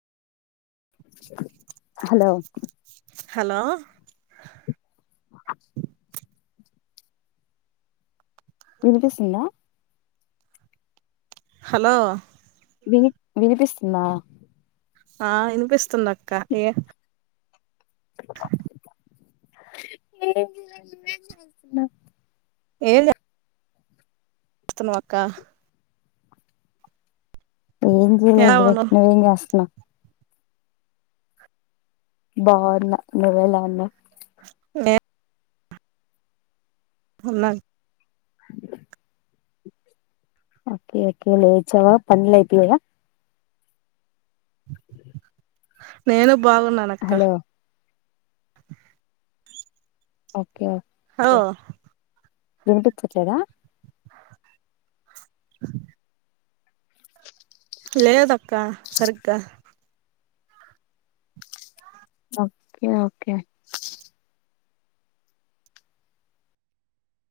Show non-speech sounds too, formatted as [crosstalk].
hello hello [inaudible] వినిపిస్తుందా hello విని వినిపిస్తుందా ఆ వినిపిస్తుంది అక్క ఏ [inaudible] ఏ [unintelligible] ఏంచె త్తనవ్ అక్క ఏం ఎలా చేయలేదులే ఉన్నావ్ నువ్వెంచేస్తన్నా బావున్నా నువ్వెలా ఉన్నావ్ నే ఉన్నాన్ [inaudible] ఓకే ఒకే లేచవా పన్లు అయిపోయాయ [unintelligible] నేనూ బాగున్నానక్క హలో ఓ వినిపిచట్లేదా [inaudible] లేదక్కా సరిగ్గా ఓక్కే ఓకే